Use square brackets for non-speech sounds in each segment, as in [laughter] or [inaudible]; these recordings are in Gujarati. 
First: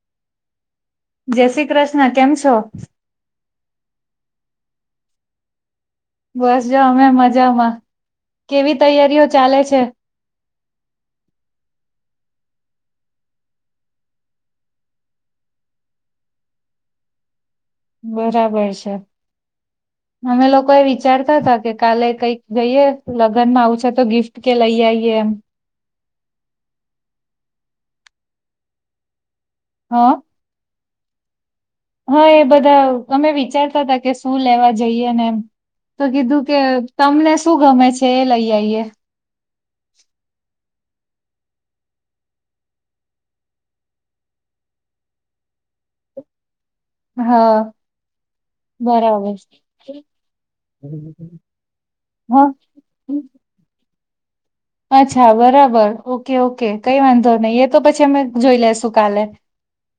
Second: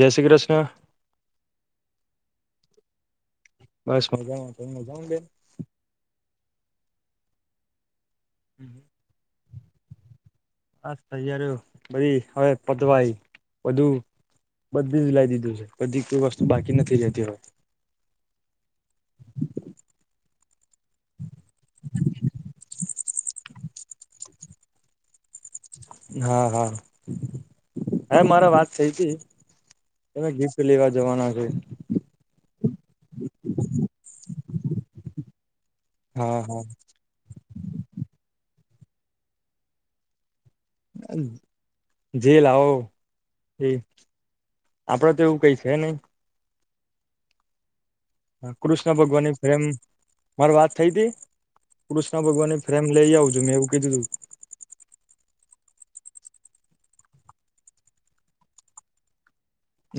જય શ્રી કૃષ્ણ. જય શ્રી કૃષ્ણ કેમ છો? બસ મજામાં. બસ જા અમે મજામાં કેવી તૈયારીઓ ચાલે છે? આ તૈયારીઓ બધી હવે પતવા આઈ બધું. બધી જ લાઈ દીધું છે. બધી કોઈ વસ્તુ બાકી નથી રહેતી હોય. બરાબર છે અમે લોકો એ વિચાર ચાલો સાથે કે કાલે કઈક જઈએ લગ્ન માં આવ છે તો ગિફ્ટ કે લઈ આવીઈએ એમ. હા હા હ મારે વાત થઈ હતી. હ તમે ગિફ્ટ લેવા જવાના છે. હા એ બધા અમે વિચારતા હતા કે શું લેવા જઈએ ને એમ. તો હા કીધું કે હા તમને શું ગમે છે એ લઈ આઈએ જે લાવો એ આપડે તો એવું કઈ છે નહી હા કૃષ્ણ ભગવાન બરાબર ની પ્રેમ મારી વાત થઈ તી કૃષ્ણ ભગવાન હ ની ફ્રેમ લઈ આવજો મેં એવું કીધું તું અચ્છા બરાબર ઓકે ઓકે કઈ વાંધો નહી એ તો પછી અમે જોઈ લેસુ કાલે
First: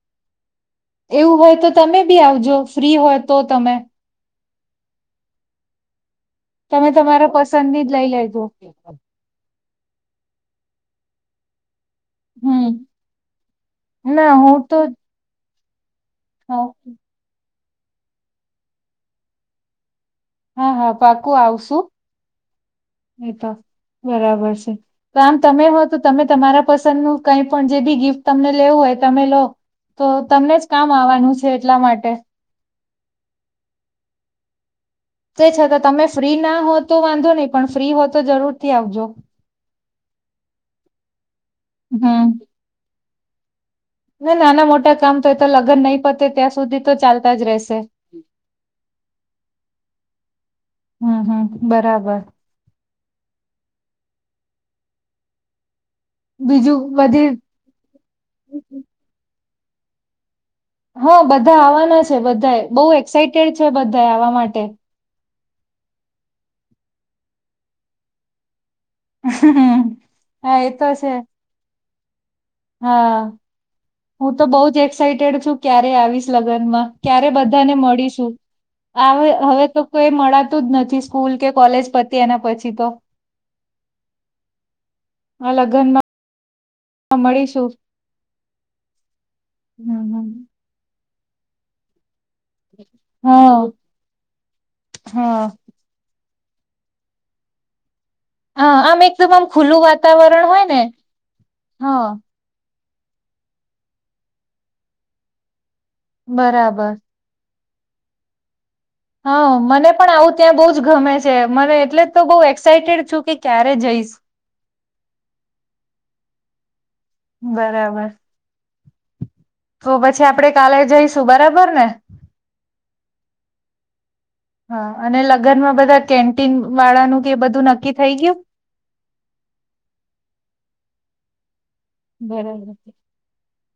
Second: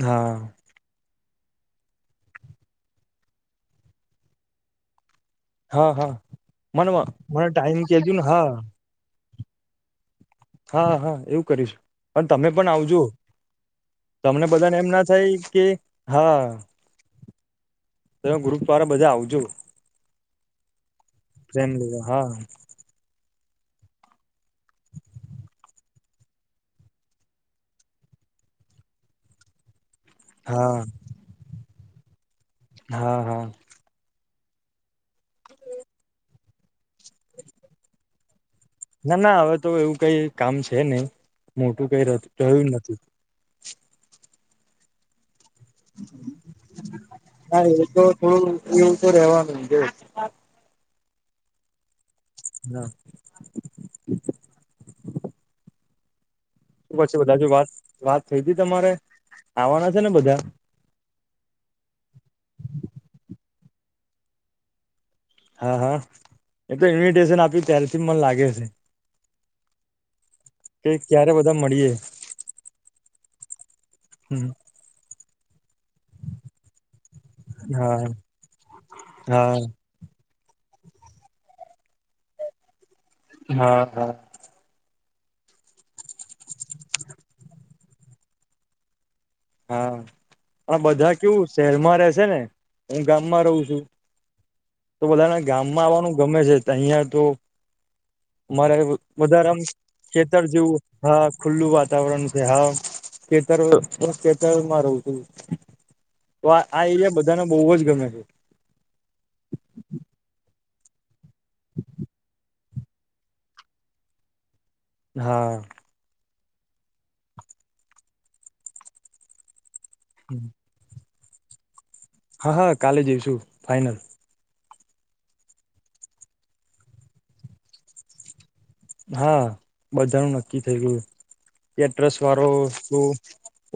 હા એવું હોય તો તમે બી આવજો ફ્રી હોય તો તમે હા હા તમે મને તમારા મને ટાઈમ પસંદની જ લઈ કેજોને લેજો હા હા હા એવું કરીશું પણ તમે પણ હમ આવજો ના તમને હું બધાને તો એમ ના થાય કે હા તમે ગ્રુપ દ્વારા બધા આવજો હા હા પાકું ફ્રેન્ડ આવશું લેવા હા એ તો બરાબર છે તો આમ તમે હો તો તમે તમારા પસંદ નું કઈ પણ જે બી ગિફ્ટ તમને લે તો એ તમેલોતો તમને જ હા કામ આવવાનું છે એટલા માટે હા હા તે છતાં તમે ફ્રી ના હો તો વાંધો નહી પણ ફ્રી હો તો જરૂર થી આવજો ના ના હવે તો એવું કઈ કામ છે નહી મોટું કઈ હમ રહ્યું નથી ના નાના મોટા કામ તો તો લગન નહી પતે ત્યાં સુધી તો ચાલતા હા રેસે એ તો હ હુ હુ બરાબર ના બીજું પછી બધી બધા જો વાત વાત થઈ હતી તમારે આવવાના છે ને બધા હા બધા આવવાના છે બધા બહુ એક્સાઈટેડ છે બધા આવા માટે હા હા એ તો ઇન્વિટેશન આપ્યું ત્ય્યારેથી મને લાગે છે હા એ તો કે છે ક્યારે બધા મળીએ હા હું તો બહુજ એક્સાઈટેડ છું ક્યારે આવીશ લગ્ન માં ક્યારે બધાને હા મળીશું આવે હા હવે તો કોઈ મળે તું જ નથી સ્કૂલ કે કોલેજ પતી એના પછી તો હા હા આ લગ્નમાં મળીશું હા હમ, હમ. આ બધા કેવું શહેરમાં રહેશે ને હું ગામમાં રહું હા છું તો હા બધાને ગામમાં આવવાનું ગમે છે તહિયાં તો મારે હા આમ એકદમ આમ વધારેામાં ખુલ્લું ખેતર વાતાવરણ હોય જેવું ને હા ખુલ્લું હા વાતાવરણ છે હા ખેતર ખેતરમાં રહું છું તો આ આ બરાબર એરિયા બધાના બહુ જ ગમે હા મને પણ આવું ત્યાં બહુ જ ગમે છે મને એટલે તો બહુ એક્સાઈટેડ છું કે ક્યારે જઈશ હા બરાબર તો પછી આપડે કાલે જઈશું બરાબર ને હા હા કાલે જઈશું ફાઈનલ હા અને લગ્નમાં બધા કેન્ટીન વાળાનું કે બધું નક્કી થઈ ગયું હા બધાનું નક્કી થઈ ગયું કેટ્સ વાળો બરાબર શ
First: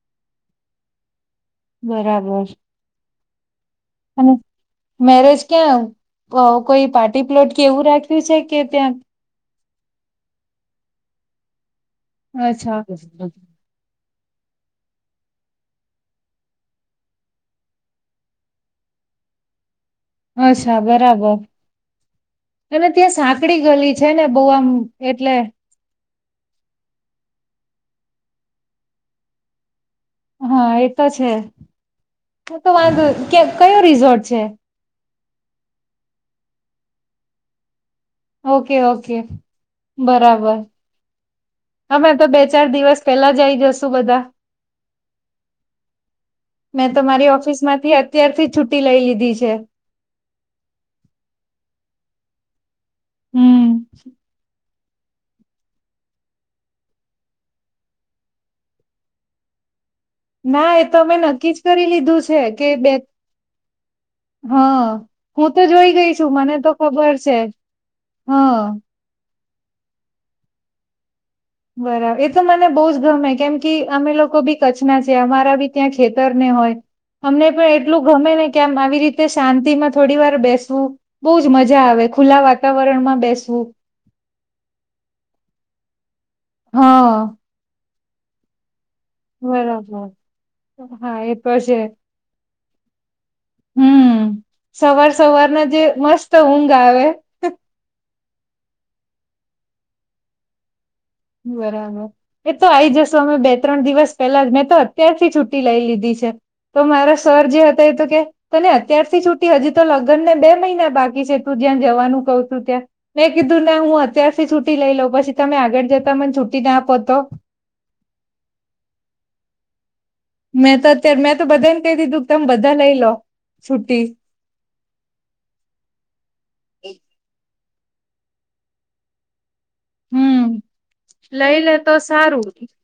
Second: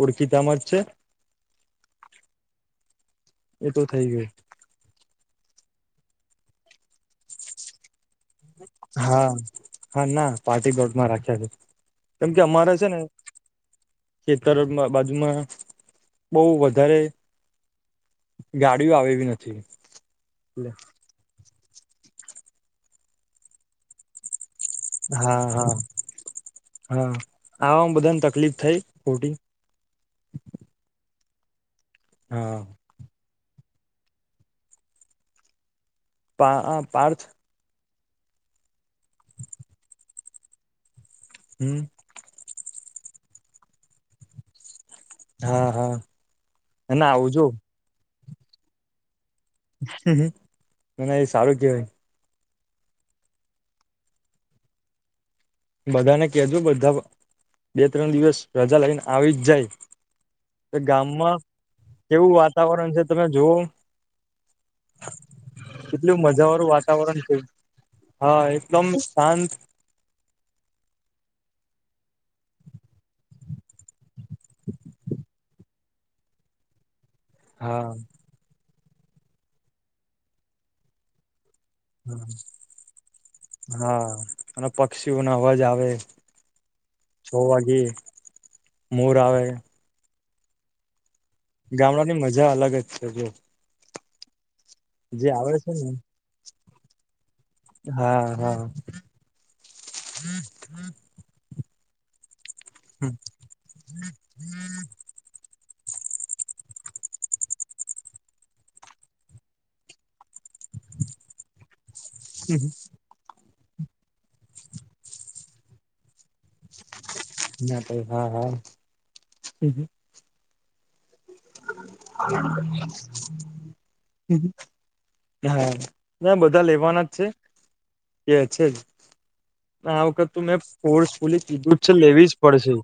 ઉડકીતામ જ છે બરાબર એતો થઈ ગઈ અને મેરેજ ક્યાં કોઈ પાર્ટી પ્લોટ કે એવું રાખ્યું છે. કે ત્યાં હા હા ના પાર્ટી પ્લોટ માં રાખ્યા છે. કેમ કે અમારે અચ્છા છે, ને. ખેતરમાં બાજુમાં બહુ વધારે. ગાડીઓ [unintelligible] નથી. અચ્છા બરાબર અને ત્યાં સાંકડી ગલી છે, ને બહુ આમ. એટલે હા હા હા. બધાને તકલીફ થઈ હા એતો છે, તો વાંધ કેમ કયો રિસોર્ટ છે. પા આ પાર્થ. ઓકે ઓકે બરાબર હમ હમે તો બે ચાર દિવસ. પેલા આઈ જશુ બધા. હા હા. મેં તો અને મારી આવજો ઓફિસ માંથી અત્યારથી છુઠી લઈ લીધી છે. [unintelligible] એ સારું કેવાય. હું. બધાને કજો બધા બે ત્રણ દિવસ રજા લઈને આવી જ જાય. ના એ તો અમે નક્કીજ કરી લીધું કેવું છે, કે વાતાવરણ બે છે તમે જોવો હા હું તો જોઈ ગઈ કેટલું છું, મજા મને તો વાળું ખબર વાતાવરણ છે. હા એકદમ શાંત. બરાબર એ તો મને બહુ જ ગમે કેમ કે અમે લોકો બી કચ્છના છે, અમારા બી. ત્યાં ખેતર ને હોય અમને પણ હા એટલું ગમે ને કે આમ આવી. એરીતે શાંતિ માં થોડી વાર બેસવું બહુ. મજા આવે ખુલ્લા વાતાવરણમાં બેસવું. હા અને પક્ષીઓને અવાજ આવે હા છ વાગેે. બરાબર. હા એ તો છે ગામડાની મજા અલગ જ છે, જો. હમ સવાર જે આવે સવારના છે જે ને મસ્ત ઊંઘ આવે. હા હા [unintelligible] બરાબર એ તો આઈ જસો અમે બે ત્રણ દિવસ પેલા જ મેં તો અત્યાર થી છુટી લઈ લીધી. [unintelligible] છે. તો મારા સર જે હતા એ તો કે તને અત્યારથી છુટી હજી તો લગ્ન ને બે મહિના બાકી છે, તું [unintelligible] જવાનું કઉછુ ત્યાં મેં કીધું ના હું અત્યારથી છુટી લઈ લઉં પછી તમે આગળ જતા મને છુટી. ના આપો તો ના ભઈ હા હા. મેં તો અત્યારે મેં તો બધાને કહી દીધું તમે બધા લઈ લો છુટી. હા આ વખત તો હમ મેં ફોર્સ ફુલી લઈ લે કીધું જ છે, તો લેવી જ સારું પડશે.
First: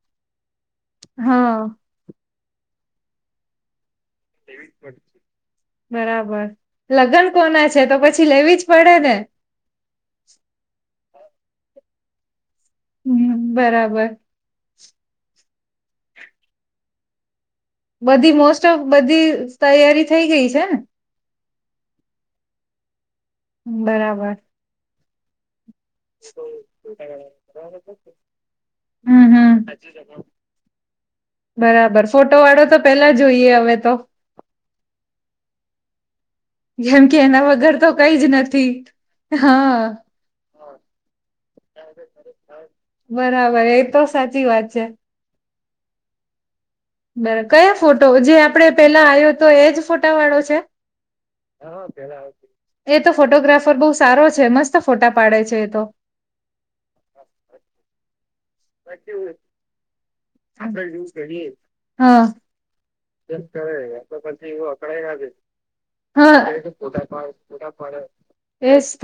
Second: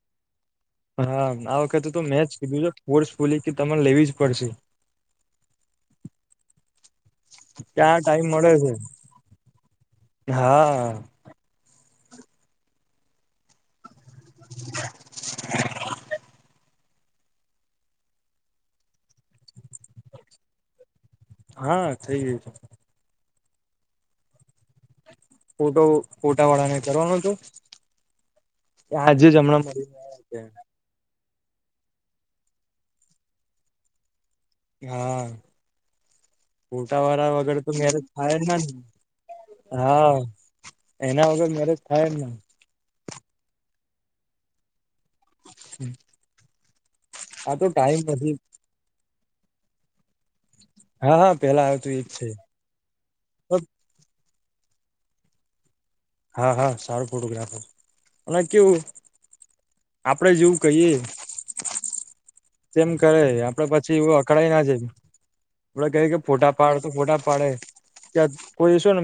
હા આ વખતે તો મેં જ કીધું છે ફોર્સફુલી કે તમારે લેવી જ પડશે બરાબર લગ્ન કોના છે, તો ક્યાં ટાઈમ પછી મળે લેવી જ પડે ને. છે હા હું બરાબર. [inaudible] બધી મોસ્ટ ઓફ બધી તૈયારી થઈ ગઈ છે, ને. હા થઈ. બર [inaudible] હમ આજે હમ બરાબર. [unintelligible] કેમ કે ફોટાવાળા એના વગર તો મેરેજ કઈ જ થાય ને નથી હા એના વગર મરેજ થાય જ ના બરાબર એ તો સાચી વાત છે હમ બરાબર કયા ફોટો જે આપડે પેલા આવ્યો તો એજ ફોટા વાળો છે હા હા પેલા આવ્યું તું એજ છે એ તો ફોટોગ્રાફર બહુ સારો છે મસ્ત ફોટા પાડે છે એ તો હા હા સારું ફોટોગ્રાફર કેવું આપડે જેવું કહીએ હા તેમ કરે ચેક આપડે પછી એવું કરે અકળાઈ પછી ના એવું જાય અકળાઈ આપડે કહીએ કે હા ફોટા એજતો પાડ તો ફોટા પાડે ત્યાં કોઈ શું ને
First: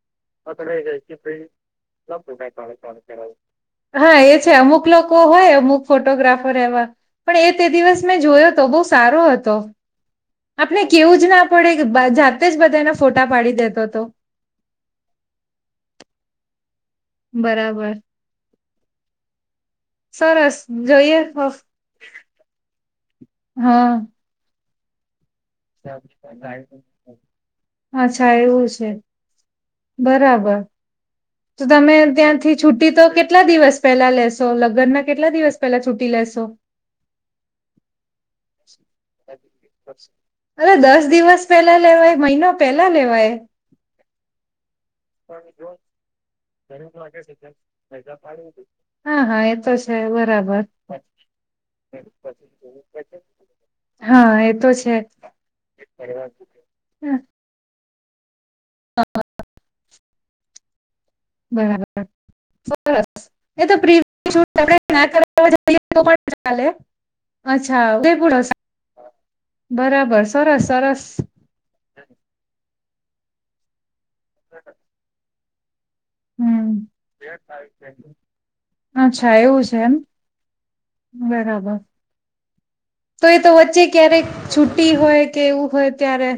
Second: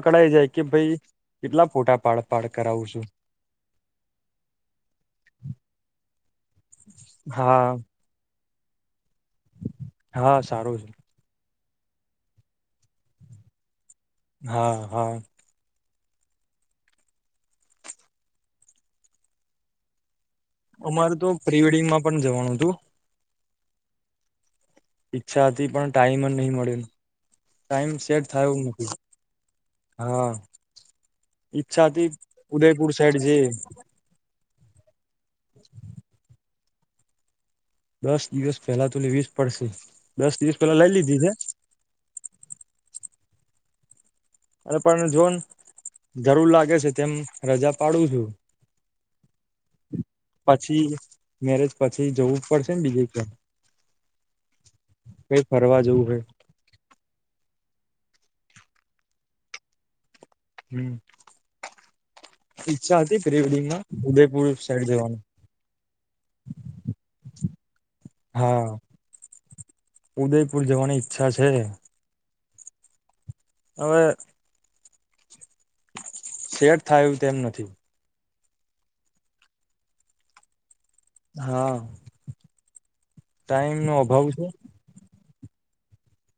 અકળાઈ જાય કે અકળાઈ ભાઈ જય પછી ફોટા કેટલા પાડ પાડ ફોટા કરાવું પડાય છું પડાય હા એ છે અમુક લોકો હોય અમુક ફોટોગ્રાફ એવા પણ એ હા તે દિવસ મેં જોયો તો બહુ સારો હતો હા સારું આપણે છે કેવું જ ના પડેએ જાતે જ બધા એને ફોટા પાડી દેતો હતો હા હા બરાબર સરસ અમારે જોઈએ તો પ્રી વેડિંગમાં પણ જવાનું હતું હા ઈચ્છા હતી પણ ટાઈમ જ નહીં મળ્યો ટાઈમ સેટ અચ્છા થયો એવું છે નથી હા બરાબર તો ઈચ્છા તમે હતી ત્યાંથી ઉદયપુર છુટીતો સાઈડ જે કેટલા દિવસ પેલા લેશો લગ્નના કેટલા દિવસ પેલા છુટી લેશો દસ દિવસ પેલા તો લેવી જ પડશે દસ દિવસ અરે પેલા લઈ દસ લીધી છે દિવસ પેલા લેવાય મહિનો પેલા લેવાય અને પણ જોવોને હા હા એતો છે બરાબર પછી મેરેજ પછી જવું પડશે ને બીજે ક્યા હા એતો છે જવું હોય હ [unintelligible] હમ. બરાબર ઈચ્છા હતી પ્રી વેડિંગમાં ઉદયપુર સાઈડ જવાની [unintelligible] અચ્છા હા બરાબર ઉદયપુર સરસ જવાની સરસ ઈચ્છા છે હવે [unintelligible] સેટ થાય એવું જે તેમ થાય નથી તેમ અચ્છા એવું છે એમ હા બરાબર તો એ તો ટાઈમ વચ્ચે નો ક્યારેક અભાવ છે છુટી હોય કેવું હોય ત્યારે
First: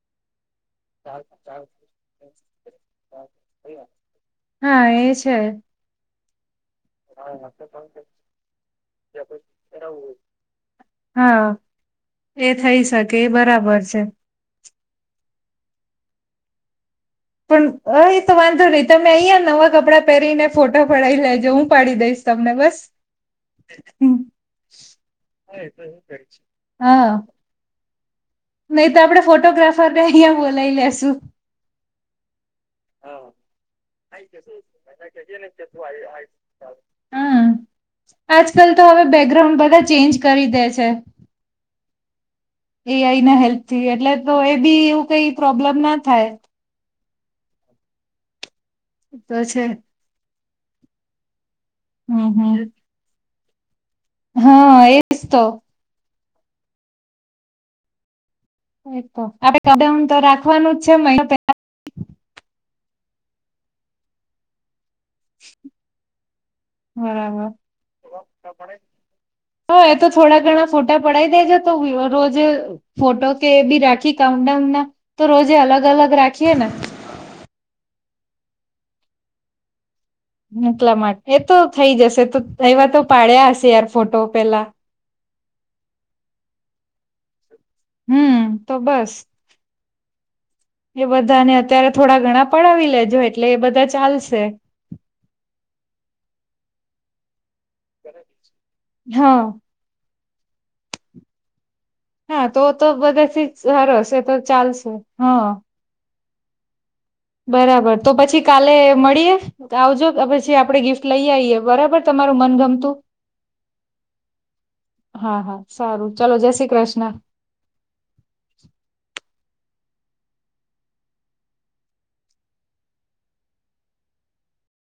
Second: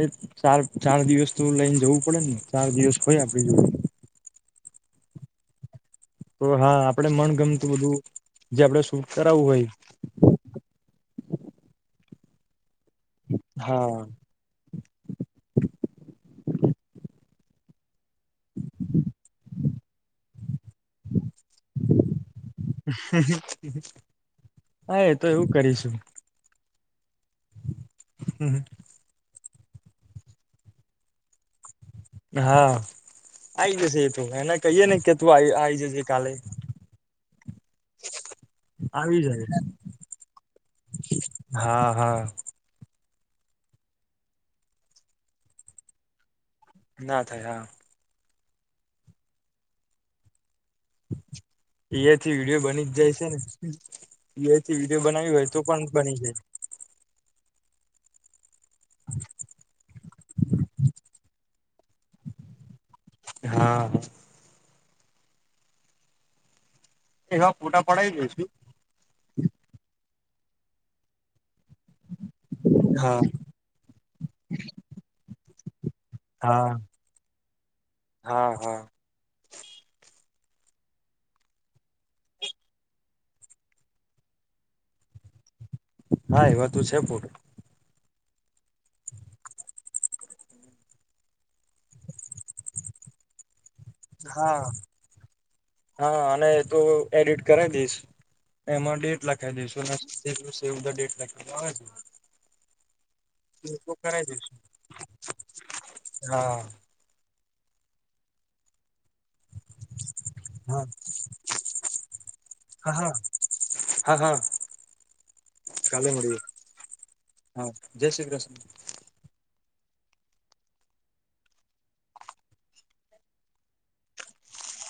એ ચાર ચાર દિવસ તો લઈને જવું પડે ને ચાર દિવસ હોય આપડી જોડે હા એ છે તો હા આપડે મન ગમતું બધું જે આપડે શૂટ કરાવવું હોય હા એ થઈ શકે એ બરાબર છે હા પણ અ એ તો વાંધો નહી તમે અહીંયા નવા કપડાં પહેરીને ફોટો પડી લઈ હું પાડી દઈશ તમને બસ હા તો એવું કરીશું હા નહી તો આપણેે ફોટોગ્રાફરને અહીયા બોલાવી લેશુ હા [inaudible] આઈ જશે એ તો એને કહીએ ને કે તું આઈ જજે કાલે આજકાલ તો હવે આવી જાય બેકગ્રાઉન્ડ બધા ચેન્જ કરી દે છે. હા હા એઆઈ ના હેલ્પથી એટલે તો એ બી એવું કઈ પ્રોબ્લેમ ના થાય ના થાય હા. તો છે. એ હમ થી વિડીિયો હમ બની જ જાય છે ને એથી હા વિડીિયો એજ બનાવી હોય તો પણ બની જાય તો આપડે કઉન તો રાખવાનું જ છે. પહેલા. હા હ. [inaudible] એવા ફોટા પડાય જઈશું. હા એ તો થોડા ઘણા ફોટા પડાઈ દેજો. તો રોજે હા ફોટો કે બી રાખી કાઉન્ટ ડાઉન ના તો રોજે અલગ અલગ રાખીએ ને હા હા હા. એટલા માટે એ તો થઈ જશે તો એવા તો પાડ્યા હશે યાર ફોટો પેલા હા એવા તું છે ફોટો. હું તો બસ. એ બધા ને અત્યારે થોડા ઘણા પડાવી લેજો એટલે એ બધા. ચાલશે હા હા અને તો એડિટ કરાવી દઈશ એમાં ડેટ હા લખી દઈશ અને બધા ડેટ લખી છે. હા તો તો બધાથી એ સરસ કરાવી તો દઈશું ચાલશે હા હા. બરાબર તો પછી કાલે મળીએ આવજો કે પછી આપડે હા ગિફ્ટ લઈ આવીઈએ બરાબર તમારું મન હા ગમતું. હા હા હા હા કાલે સારું ચલો મુડીએ જય શ્રી કૃષ્ણ હા જસ્ટ [unintelligible]